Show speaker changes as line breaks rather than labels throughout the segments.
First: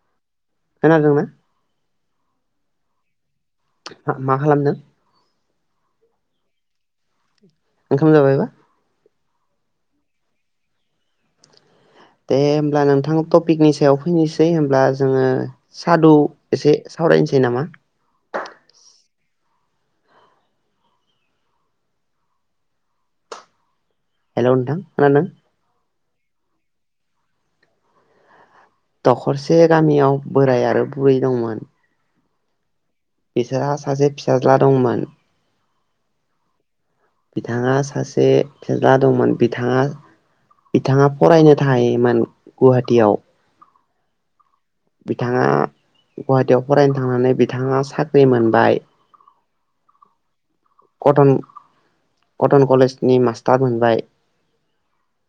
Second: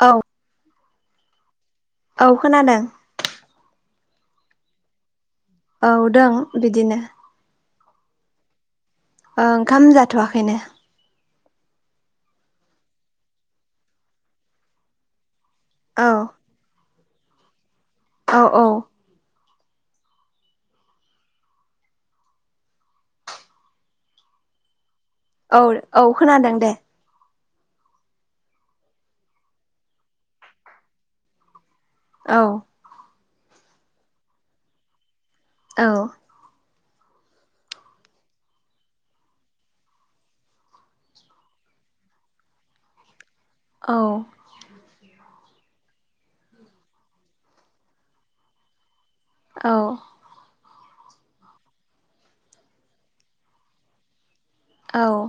औ।
खोनादोंना?
औ खोनादों।
ओ मा खालामदों?
औ दों बिदिनो।
ओंखाम जाबायबा?
ओ ओंखाम जाथ'वाखैनो।
दे ओमब्ला नोंथां टपिकनि सायाव फैनोसै होमब्ला जोङो
औ
सादु एसे सावरायनोसै नामा?
औ औ।
हेल' नोंथां खोनादों
औ औ खोनादों दे
दखरसे गामियाव बोराइ आरो बुरै दंमोन
औ
बिसोरहा सासे फिसाज्ला दंमोन
औ
बिथाङा सासे फिसाज्ला दंमोन बिथाङा बिथाङा फरायनो थाहोयोमोन गुवाहाटियाव
औ
बिथाङा गुवाहाटियाव फरायनो थांनानै बिथाङा साख्रि मोनबाय
औ
कटन कटन कलेजनि मास्टार मोनबाय
औ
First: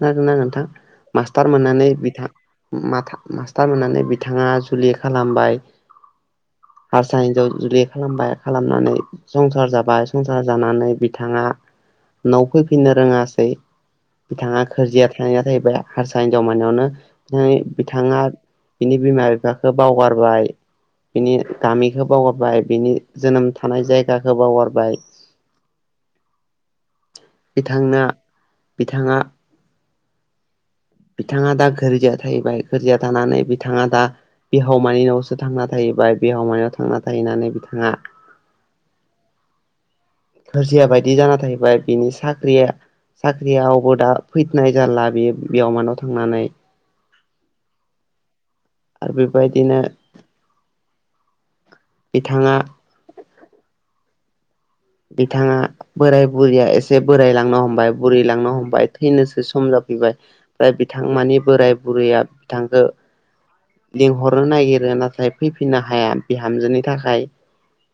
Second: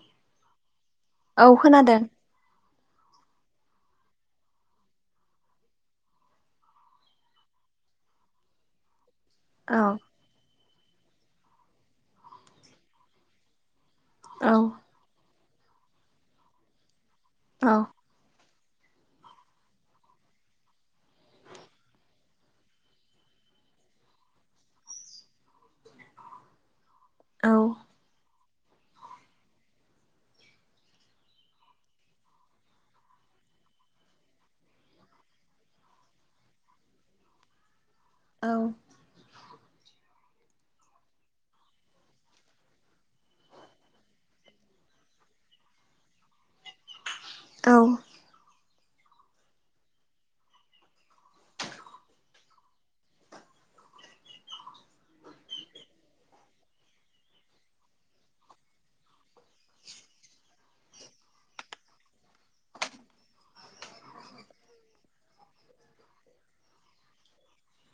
खोनादोंना नोंथां
औ
मास्टार मोननानै
खोनादों
बिथां माथा मास्टार मोननानै बिथाङा जुलि खालामबाय हारसा हिन्जाव जुलि खालामबाय खालामनानै संसार
औ
जाबाय संसार जानानै बिथाङा न'आव फैफिननो रोङासै
औ
बिथाङा गोरजिया थाहैना थाबाय हारसा हिनजाव मोननियावनो ओमफ्राय
औ
बिथाङा बिनि बिमा बिफाखौ बावगारबाय बिनि गामिखौ बावगारबाय बिनि जोनोम थानाय जायगाखौ बावगारबाय
औ
बिथांना बिथाङा बिथाङा दा गोर्जिया थाहैबाय गोर्जिया थानानै बिथाङा दा बिहावमोनियावसो थांना थाहैबाय बिहावमोनियाव थांना थाहैनानै बिथाङा
औ
गोरजिया बायदि जाना थाहैबाय बिनि साख्रिया साख्रियावआवबो दा फैनाय जाला बेयो बिहावमोनाव थांनानै
औ
आरो बेबायदिनो बिथाङा बिथाङा बोराइ बुरैया एसे बोरायलांनो हमबाय बुरै लांनो हमबाय थैनोसो सम जाफैबाय ओमफ्राय बिथां मानि बोराइ बुरैया बिथांखो लिंहरनो नागिरो नाथाय फैफिननो हाया बिहामजोनि थाखाय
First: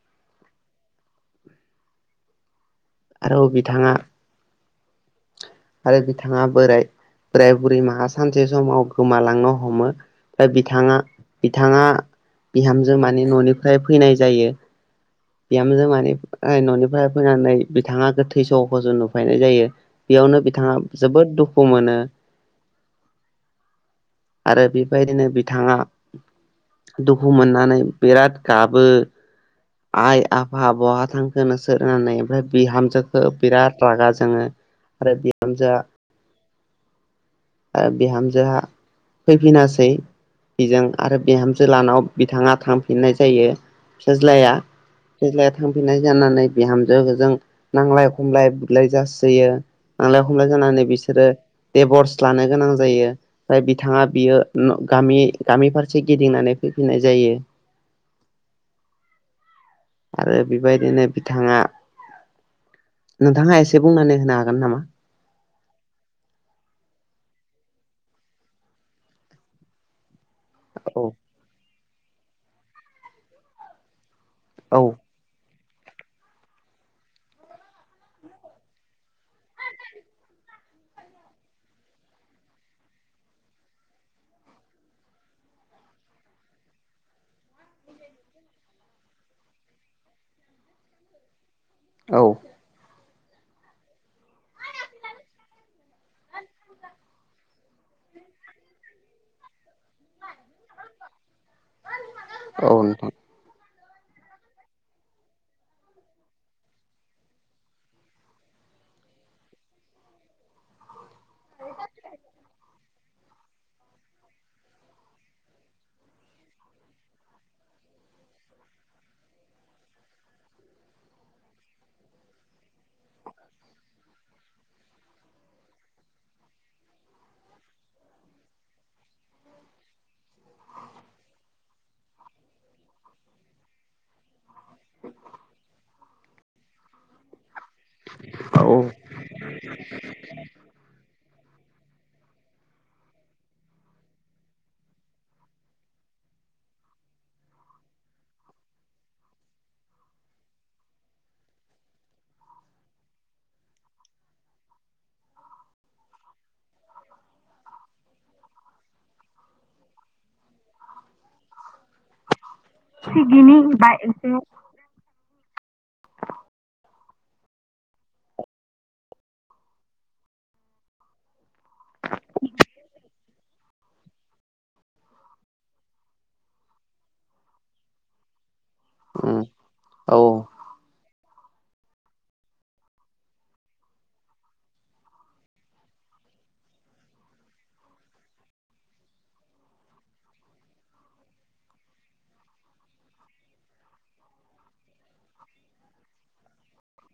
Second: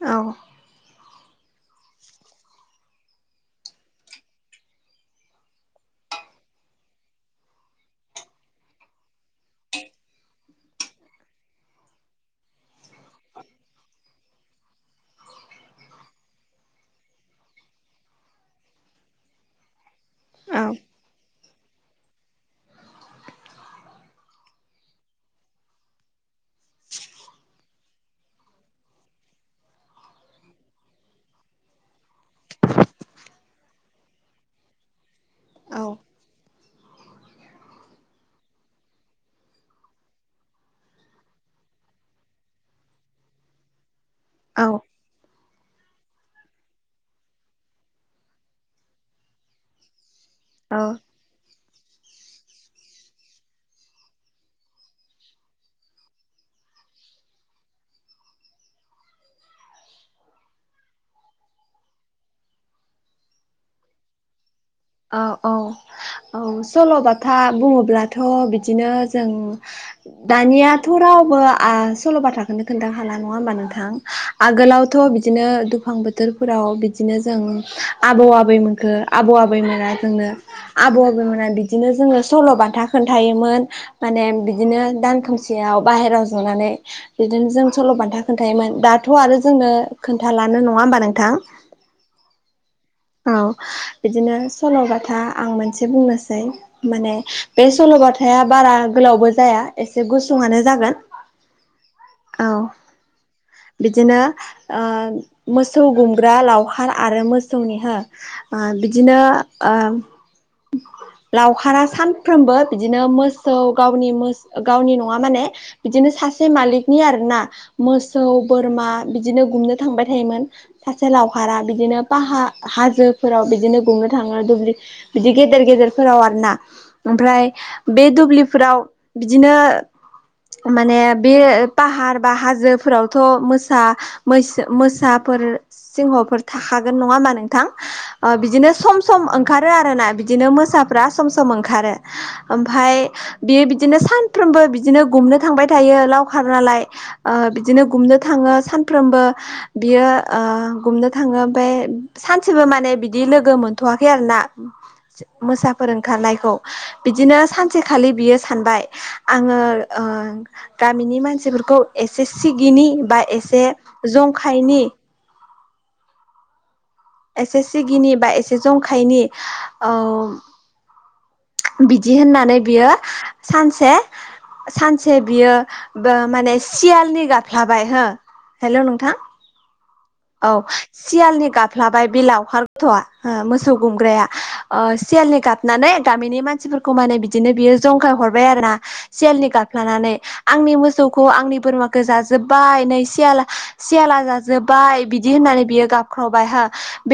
औ
[inaudible] आरो बिथाङा आरो बिथाङा बोराय बोराय बुरै माहा सानसे समाव गोमालांनो हमो ओफ्राय बिथाङा बिथाङा बिहामजो माने न'निफ्राय फैनाय जायो। बिहामजो मानि न'निफ्राय फैनानै बिथाङा गोथै सहखौसो नुफैनाय जायो। बेयावनो बिथाङा जोबोद दुखु मोनो आरो बेबायदिनो बिथाङा दुखु मोननानै बिराद गाबो आइ आफा बहा थांखो नोंसोर होनानै ओमफ्राय बिहामजोखौ बिराद रागा जोङो आरो बिहामजोआ
[inaudible] [inaudible]
आरो बिहामजोआ फैफिनासै बेजों आरो बिहामजो लाहानाव बिथाङा थांफिननाय जायो। फिसाज्लाया ओजोहाय थांफिननाय जानानै बिहामजोजों नांलाय खमलाय बुलाय जासोयो नांलाय खमलाय
औ
जानानै बिसोरो देभर्स लानो गोनां जायो ओमफ्राय बिथाङा बियो गामि गामि फारसे गिदिंनानै फैफिननाय जायो। आरो बेबायदिनो बिथाङा नोंथाङा एसे बुंनानै होनो हागोन नामा?
औ औ औ सल'बाथा बुङोब्लाथ' बिदिनो जों दानियाथ'
औ
रावबो ओ सल' बाथ्राखौनो खोनथा हाला नङा होमबा नोंथां
औ
आगोलावथ' बिदिनो दुफां बोथोर बोथोरफोराव बिदिनो जों आबौ आबै मोनखो आबौ आबैमोना जोंनो आबौ आबौमोनहा बिदिनो जोङो सल' बाथा खोन्थायोमोन। माने बिदिनो दान खोमसियाव बाहेरायाव जनानै बिदिनो जों सल' बान्था खोन्थायोमोन दाथ' आरो जोंनो खोन्थालानो नङा होमबा नोंथां?
औ
औ बिदिनो सल'बाथा आं मोनसे बुंनोसै माने बे सल'बथाया बारा गोलावबो जाया एसे गुसुआनो जागोन। औ बिदिनो ओ मोसौ गुमग्रा लावखार आरो मोसौ सौनि हो बिदिनो ओ लावखारा सानफ्रोमबो बिदिनो मोसौ गावनि मोस ओ गावनि नङा माने बिदिनो सासे मालिकनि आरोना मोसौ बोरमा बिदिनो गुमनो थांबाय थायोमोन। सासे लावखारा बिदिनो बाहा हाजोफोराव बिदिनो गुमनो थाङो दुब्लि बिदि गेदेर गेदेरफोराव आरो ना ओमफ्राय बे दुब्लिफोराव बिदिनो माने बे पाहार बा हाजोफोरावथ' मोसा मैसो मै मोसाफोर सिंहफोर थाखागोन नङा हा नोंथां बिदिनो
औ।
सम सम ओंखारो आरोना बिदिनो मोसाफ्रा सम सम ओंखारो ओमफ्राय बियो बिदिनो सानफ्रोमबो बिदिनो गुमनो थांबाय थायो लावखार नालाय ओ बिदिनो गुमनो थाङो सानफ्रोमबो बियो ओ गुमनो थाङो ओमफ्राय सानसेबो माने बिदि लोगो मोनथ'वाखै आरोना मोसा फोर ओंखारनायखौ बिदिनो सानसेखालि बियो सानबाय आङो ओ गामिनि मानसिफोरखौ एसे सिगिनि बा
सिगिनि
एसे
बा एसे
जंखायनि एसे सिगिनि बा एसे जंखायनि बिदि होननानै बियो सानसे सानसे बियो माने बो सियालनि गाफ्लाबाय हो हेल' नोंथां
उम
औ सियालनि गाबफ्लाबाय बे लावखार गथ'आ हो मोसौ गुमग्राया ओ सियालनि गाबनानै गामिनि मानसिफोरखौ माने बिदिनो बियो जंखाय हरबाय आरो ना सियालनि गफ्लानानै आंनि मोसौखौ आंनि बोरमाखौ जाजोब्बाय नै सियाल सियाला जाजोब्बाय बिदि होननानै बियो गाबख्रावबाय हो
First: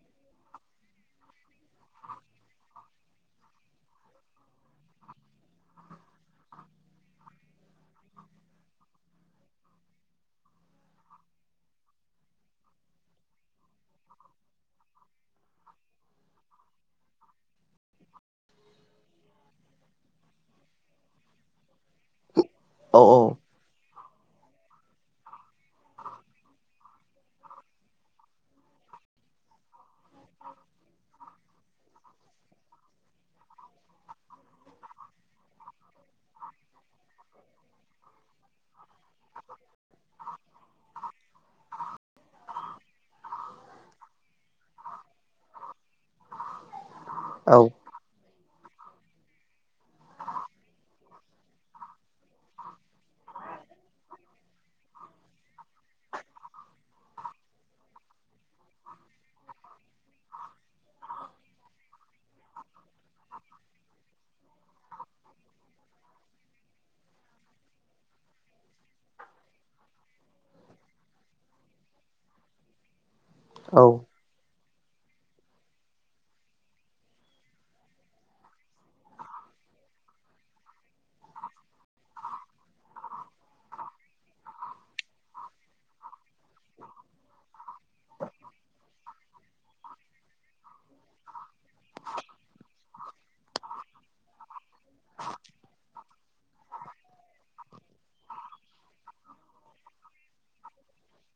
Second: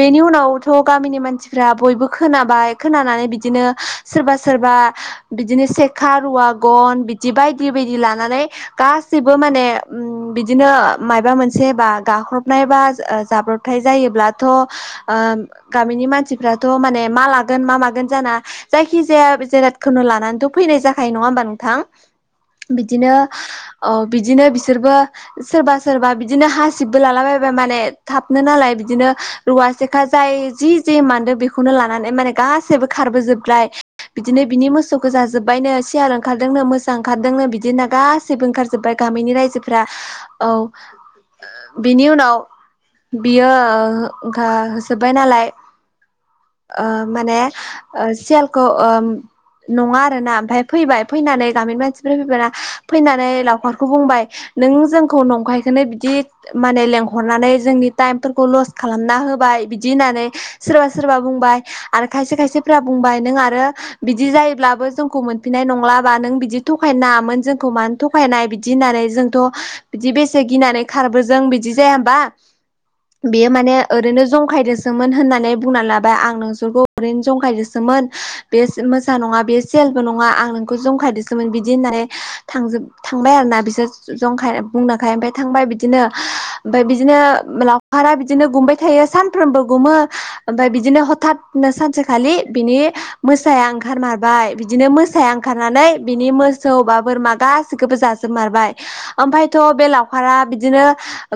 बेनि उनावथ' गामिनि मानसिफ्रा बयबो खोनाबाय खोनानानै बिदिनो सोरबा सोरबा बिदिनो सेखा रुवा गन बिदि बायदि बायदि लानानै। गासिबो माने बिदिनो मायबा मोनसे बा गाख्रबनाय बा जाब्रबथाय जायोब्ला थ' ओ गामिनि मानसिफ्राथ' माने मा लागोन मा मागोन जाना। जायखिजाया जिरादखौनो लानानैथ' फैनाय जाखायो नङा होमबा नोंथां?
औ
बिदिनो औ बिदिनो बिसोरबो सोरबा सोरबा बिदिनो हासिबबो लालाबाय बाय माने थाबनो नालाय बिदिनो रुवासेखा जाय जि जि मानदों बेखौनो खौनो लानानै माने गाससिबो खारबोजोबबाय बिदिनो बिनि मोसौखौ जाजोब्बायनो सियार ओंखारदोंनो मोसा ओंखारदोंनो बिदिनो गासैबो। बो ओंखारजोब्बाय गामिनि रायजोफोरा औ बेनि उनाव बियोखा होसोब्बाय नालाय ओ माने
औ
सियालखौ ओम नङा आरोना ओमफफ्राय फैबाय फैनानै गामिनि मानसिफोर फैबायाना फैनानै लावखारखौ बुंबाय नों जोंखौ नंखायखौनो बिदि माने लेंर हरनानै जोंनि टाइमफोरखौ लस्ट खालामना होबाय बिदि होननानै सोरबा सोरबा बुंबाय आरो खायसे खायसेफ बुंबाय नों आरो बिदि जायोब्लाबो जोंखौ मोनफिननाय नंलाबा नों बिदि थगायनो नाङामोन जोंखौ मानो थ उफायनाय बिदि होननानै जोंथ' बिदि बेसे गिनानै खारबो जों बिदि जाया होनबा बेयो माने
औ
ओरैनो जंखायदोंसो होननानै बुंना लाबाय आं नोंसोरखौ ओरैनो जंखायदसोमोन बे मोजां नङा बे सेलबो नङा आं नोंखौ जंखायदोंसोमोन बिदि होननानै थांजोब थांबाय आरोना बिसोर। जंखाय बुंनोखाय ओमफ्राय थांबाय बिदिनो ओमफफ्राय बिदिनो लावखारा बिदिनो गुमबाय थायो सानफ्रोमबो गुमो ओमफ्राय बिदिनो हथतनो सानसेखालि बिनि मोसाया ओंखार मारबाय बिदिनो मोसाया ओंखारनानै बिनि मोसौ बा बोरमा गासिखौबो जाजोबमारबाय। ओमफायथ' बे लावखारा बिदिनो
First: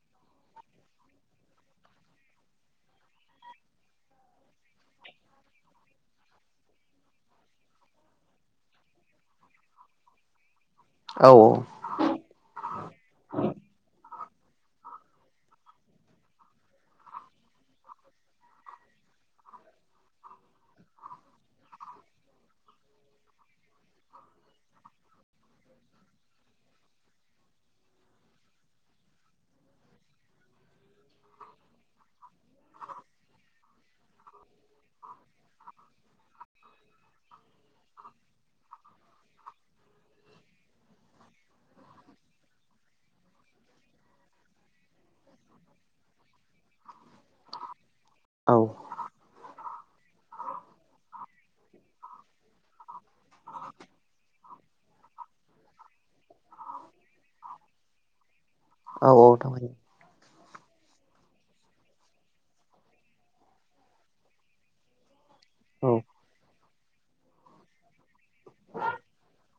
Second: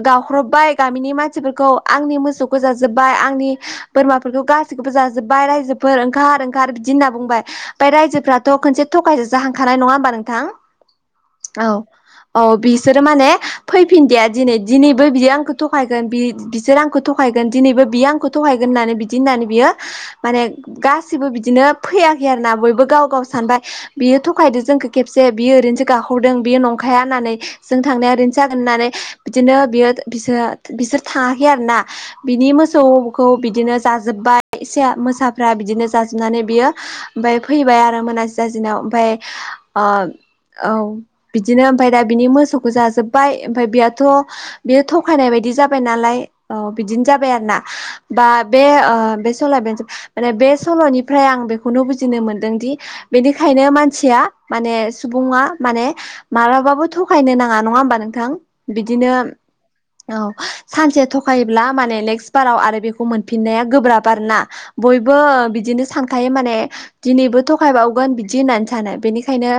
गावह्रबबाय गामिनि मानसिफोरखौ आंनि मोसौखौ जाजोब्बाय आंनि बोरमाफोरखौ गासैखौबो जाजोब्बाय रायजोफोर ओंखार ओंखार बिदि होनना बुंबाय। ओमफ्राय रायजोफ्राथ' खनसे थगायस जाहांखानाय नङा होमबा नोंथां? औ औ बिसोरो माने फैफिनदिया दिनै दिनैबो बियो आंखौ थगायगोन बि बिसोर आंखौ थगायगोन दिनैबो बियो आंखौ थगायगोन होननानै बिदि होननानै बियो माने गासिबो बिदिनो फैयाखै आरोना बयबो गाव गाव सानबाय बियो थगायदो जोंखौ खेबसे बियो ओरैनोसो गाहरदों बियो नंखाया होननानै। जों थांनाया ओरैनो जागोन होननानै बिदिनो बियो बिसोर बिसोर थाङाखै आरोना। बिनि मोसौखौ बिदिनो जाजोबबाय मोसाफ्रा बिदिनो जाजोबनानै बियो ओमफ्राय फैबाय आरो मोनाास जाजनायाव ओमफ्राय अ औ बिदिनो ओमफफ्राय दा बिनि मोसौखौ जाजोब्बाय ओमफफ्राय बि थ' बियो थखायनाय बायदि जाबाय नालाय औ बिदिनो जाबाय आरो ना। बा
औ।
बे बे सलाय बे माने बे सल'निफ्राय आं बेखौनो बुजिनो मोनदोंदि बेनिखायनो मानसिया माने सुबुङा माने मालाबाबो थगायनो नाङा नङा होमबा नोंथां
औ
बिदिनो
औ थांबाय
औ सानसे थखायोब्ला माने नेक्स्ट बाराव आरो बेखौ मोनफिन्नाया गोब्राब आरो ना। बयबो बिदिनो
औ
सानखायो माने दिनैबो थखायबावगोन बिदि होननानै सानो बेनिखायनो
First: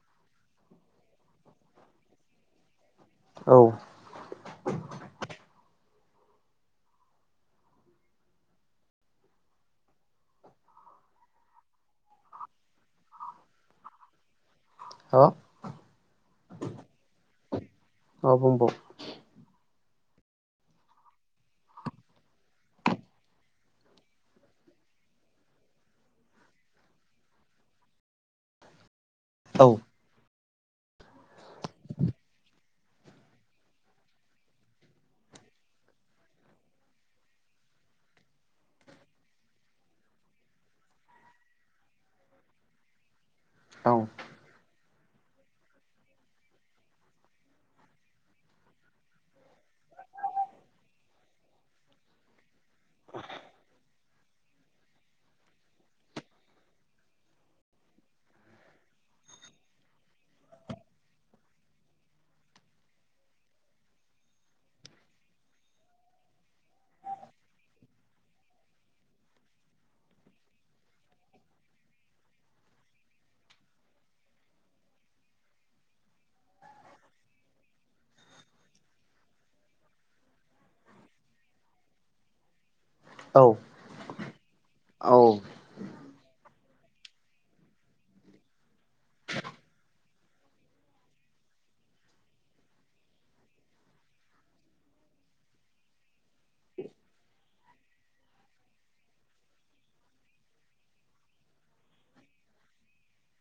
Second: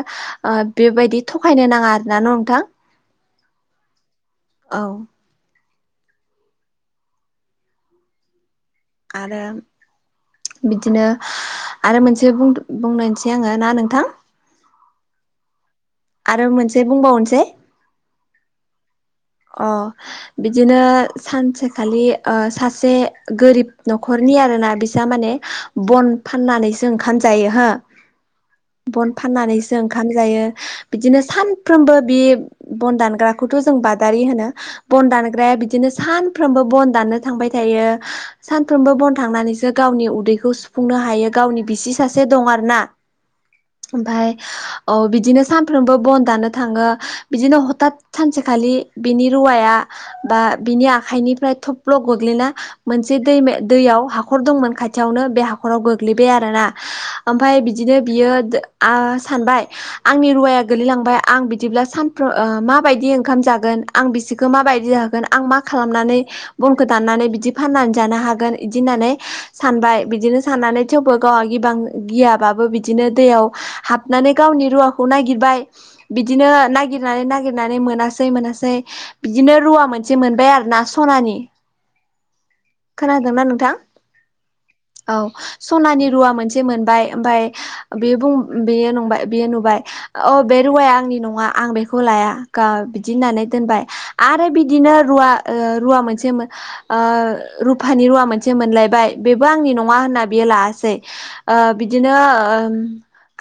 ओ बेबायदि थगायनो नाङा आरोना न' नोंथां?
औ
औ आरो बिदिनो आरो मोनसे बुंनायसै आङो ना नोंथां?
हा
आरो मोनसे बुंबावनोसै।
मा बुंबाव
अ बिदिनो सानसेखालि ओ सासे गोरिब न'खरनि आरोना बिसा माने। बन फाननानैसो ओंखाम जायो हो
[inaudible]
बन
औ
फाननानैसो ओं ओंखाम जायो बिदिनो सानफ्रोमबो बि बन दानग्राखौथ' जों बादारि होनो। बन दानग्राया बिदिनो सानफ्रोमबो बन दाननो थांबाय थायो। सानफ्रोमबो बन थांनानैसो गावनि उदैखौ सुफुंनो हायो गावनि बिसि सासे दं आर ना।
[inaudible]
ओमफाय औ बिदिनो सानफ्रोमबो बन दानो थांङो बिदिनो हथात सानसेखालि बिनि रुवाया बा बिनि आखाइनिफ्राय थब्ल' गोग्लैना मोनसे दै दैयाव हाखर दंमोन खाथियावनो बे हाखराव गोग्लैबाय आरोना ओमफ्राय बिदिनो बियो ओ सानबाय आंनि रुवाया गोगलैलांबाय आं बिदिब्ला सानफ्रोम ओ माबायदि ओंखाम जागोन आं बिसोरखौ माबायदि जाहोगोन आं मा खालामनानै बनखौ दाननानै बिदि फाननानै जानो हागोन इदि होननानै सानबाय बिदिनो साननानै थेवबो गावहा गिबां गियाबाबो बिदिनो दैयाव हाब हाब मनानैे गावनि रुवाखौ नागिरबाय बिदिनो नागिरनानै नागिरनानै मोनासै मोनासै बिदिनो रुवा मोनसे मोनबाय आरो ना सनानि खोनादोंना
औ
नोंथां औ सनानि रुवा मोनसे मोनबाय ओमफाय बे बुं बेयो नुबाय बेयो नुबाय औ बे रुवाया आंनि नंङा आं बेखौ लाया बिदि होननानै दोनबाय आरो बिदिनो रुवा ओ रुवा मोनसे ओ रुफानि रुवा मोनसे मोनलायबाय बेबो आंनि नंङा होनना बियो लायासै ओ बिदिनो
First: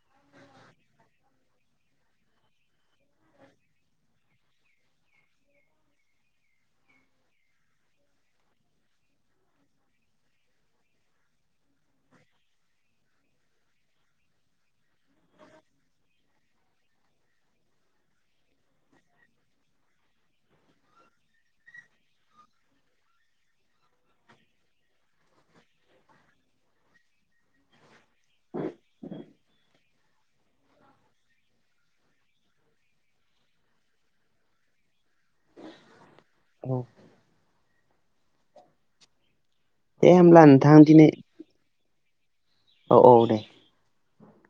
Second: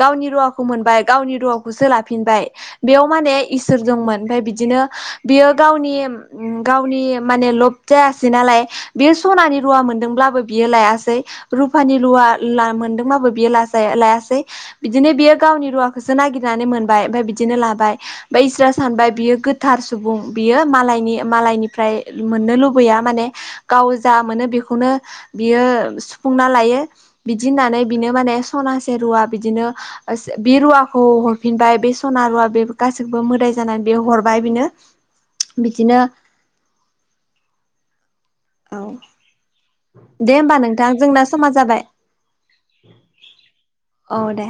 गावनि रुवाखौ मोनबाय गावनि रुवाखौसो लाफिनबाय बेयाव माने इसोर दंमोन ओमफाय बिदिनो बियो गावनि उम गावनि माने लब जायासै नालाय बे सनानि रुवा मोनदोंब्लाबो बियो लायासै रुपानि रुवा मोनदों बाबो बियो लायासै बिदिनो बियो गावनि रुवाखौसो नागिरनानै मोनबाय ओमफाय बिदिनो लाबाय ओमफाय इसोरा सानबाय बियो गोथार सुबुं बियो मालायनि मालायनिफ्राय मोननो लुबैया माने गाव जा मोनो बेखौनो बियो सुफुंना लायो। बिदि होननानै बिनो माने सनासे रुवा बिदिनो बे रुवाखौ हरफिनबाय बे सना रुवा बे गासैबो मोदाय जानानै बे हर बाय बिनो बिदिनो
औ
औ दे होमबा नोंथां जोंना समा जाबाय
औ औ दे
औ दे